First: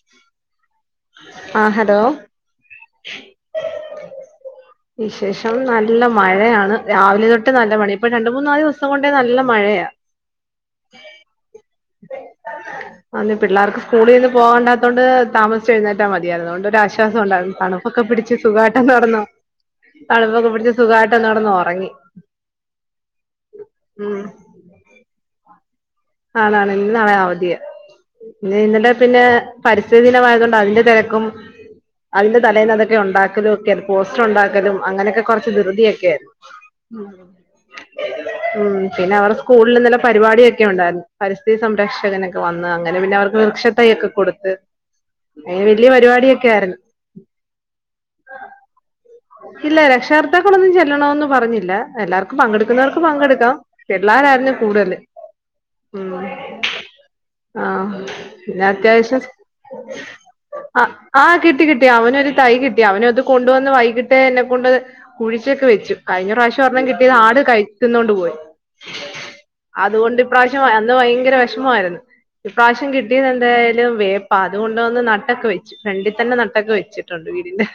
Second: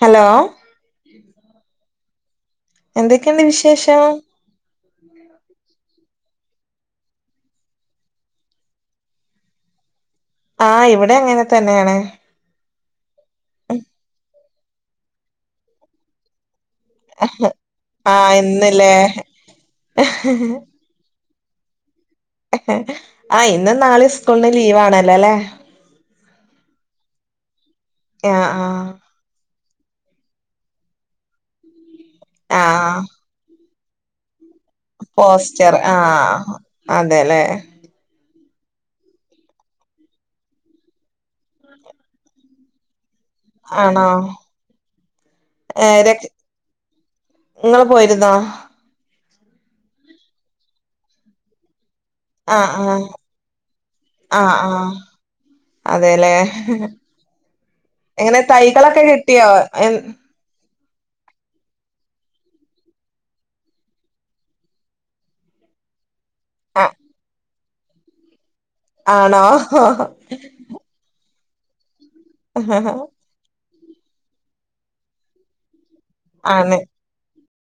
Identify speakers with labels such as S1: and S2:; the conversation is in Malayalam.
S1: ഹലോ
S2: ആഹ് ഹലോ
S1: എന്തെക്കെണ്ട് വിശേഷം
S2: വിശേഷം നല്ല മഴയാണ് രാവിലേതൊട്ട് നല്ല മഴെ ഇപ്പ രണ്ട് മൂന്നാല് ദിവസം കൊണ്ട് നല്ല മഴയാ
S1: ആഹ് ഇവടെ അങ്ങനെ തന്നെയാണ്.
S2: ആന്ന് പിള്ളാർക്ക് സ്കൂളിലൊന്നും പോകണ്ടാത്തോണ്ട് താമസിച്ച് എഴുന്നേറ്റാ മതി അതോണ്ട് ഒരാശ് ശ്വാസം ഒണ്ടായിരുന്നു തണുപ്പൊക്കെ
S1: ആഹ്
S2: പിടിച്ച് സുഖായ്ട്ട്
S1: ഇന്നല്ലേ
S2: ഒന്ന് കെടന്നൊ തണുപ്പൊക്കെ പിടിച്ച് സുഖായിട്ട് ഒന്ന് കെടന്ന് ഒറങ്ങി.
S1: ആഹ് ഇന്നും ന്നാളിം
S2: ഉം
S1: സ്കൂൾന് ലീവ് ആണല്ലോല്ലേ
S2: ആണാണ് ഇന്നും നാളേം അവധിയാ
S1: ആഹ്
S2: ന്ന് [unintelligible] ടെ
S1: ആഹ്
S2: പിന്നെ പരിസ്ഥിതി ദിനമായത്കൊണ്ട് അതിന്റെ തെരക്കും അതിന്റെ തലേന്ന് അതൊക്കെ
S1: ആഹ്
S2: യൊണ്ടാക്കലു ഒക്കെ പോസ്റ്റർ ഉണ്ടാക്കലും അങ്ങനെയൊക്കെ കൊറച്ച്
S1: പോസ്റ്റർ
S2: ധൃതിയൊക്കെ ആയിരുന്നു.
S1: ആഹ് അതെല്ലേ
S2: ഉം പിന്നെ അവറെ സ്കൂളില് ഇന്നലെ പരിപാടിയൊക്കെ ഉണ്ടാര്ന്നു പരിസ്ഥിതി സംരക്ഷകനൊക്കെ വന്ന് അങ്ങനെ പിന്നെ അവർ ക്ക്‌
S1: ആണോ
S2: വൃക്ഷതയ്യൊക്കെ കൊട്ത്ത് അങ്ങനെ വെല്ല്യെ പരിപാടിയൊക്കെ ആയിര്ന്ന്
S1: ഇങ്ങള് പോയിര്ന്നോ
S2: ഇല്ല രക്ഷാർത്താക്കളൊന്നും ചെല്ലണവെന്ന് പറഞ്ഞില്ല എല്ലാർ ക്കും
S1: ആഹ് ആഹ്
S2: പങ്കെട്ക്ക്ന്നവർക്ക് പങ്കെട്ക്കാം പിള്ളാരായിര്ന്ന് കൂട്തല്.
S1: അതെ അല്ലേ
S2: ആഹ്
S1: എങ്ങനെ
S2: പിന്നെ
S1: തൈകളൊക്കെ
S2: അത്യാവശ്യം
S1: കിട്ടിയോ എൻ
S2: ആഹ് ആഹ് കിട്ടി കിട്ടി അവനൊരു തൈ കിട്ടി അവനത് കൊണ്ടുവന്ന് വൈകിട്ട് എന്നെ കൊണ്ട് കുഴിച്ച് ഒക്കെ വെച്ചു. കഴിഞ്ഞ പ്രാവശ്യം
S1: ആ,
S2: ഒരെണ്ണം കിട്ടിയത് ആട് കഴിക്കുന്നോണ്ട് പോയി
S1: ആണോ
S2: അതുകൊണ്ട് ഇപ്രാവശ്യം അന്ന് ഭയങ്കര വെഷമായിരുന്നു ഇപ്രാവശ്യം കിട്ടിയത് എന്ത ലും വേപ്പ അതുകൊണ്ടുവന്ന് നട്ടൊക്കെ വെച്ചു ഫ്രണ്ടി തന്നെ നട്ടൊക്കെ
S1: ആണ്
S2: വെച്ചിട്ടുണ്ട് വീടിന്റെ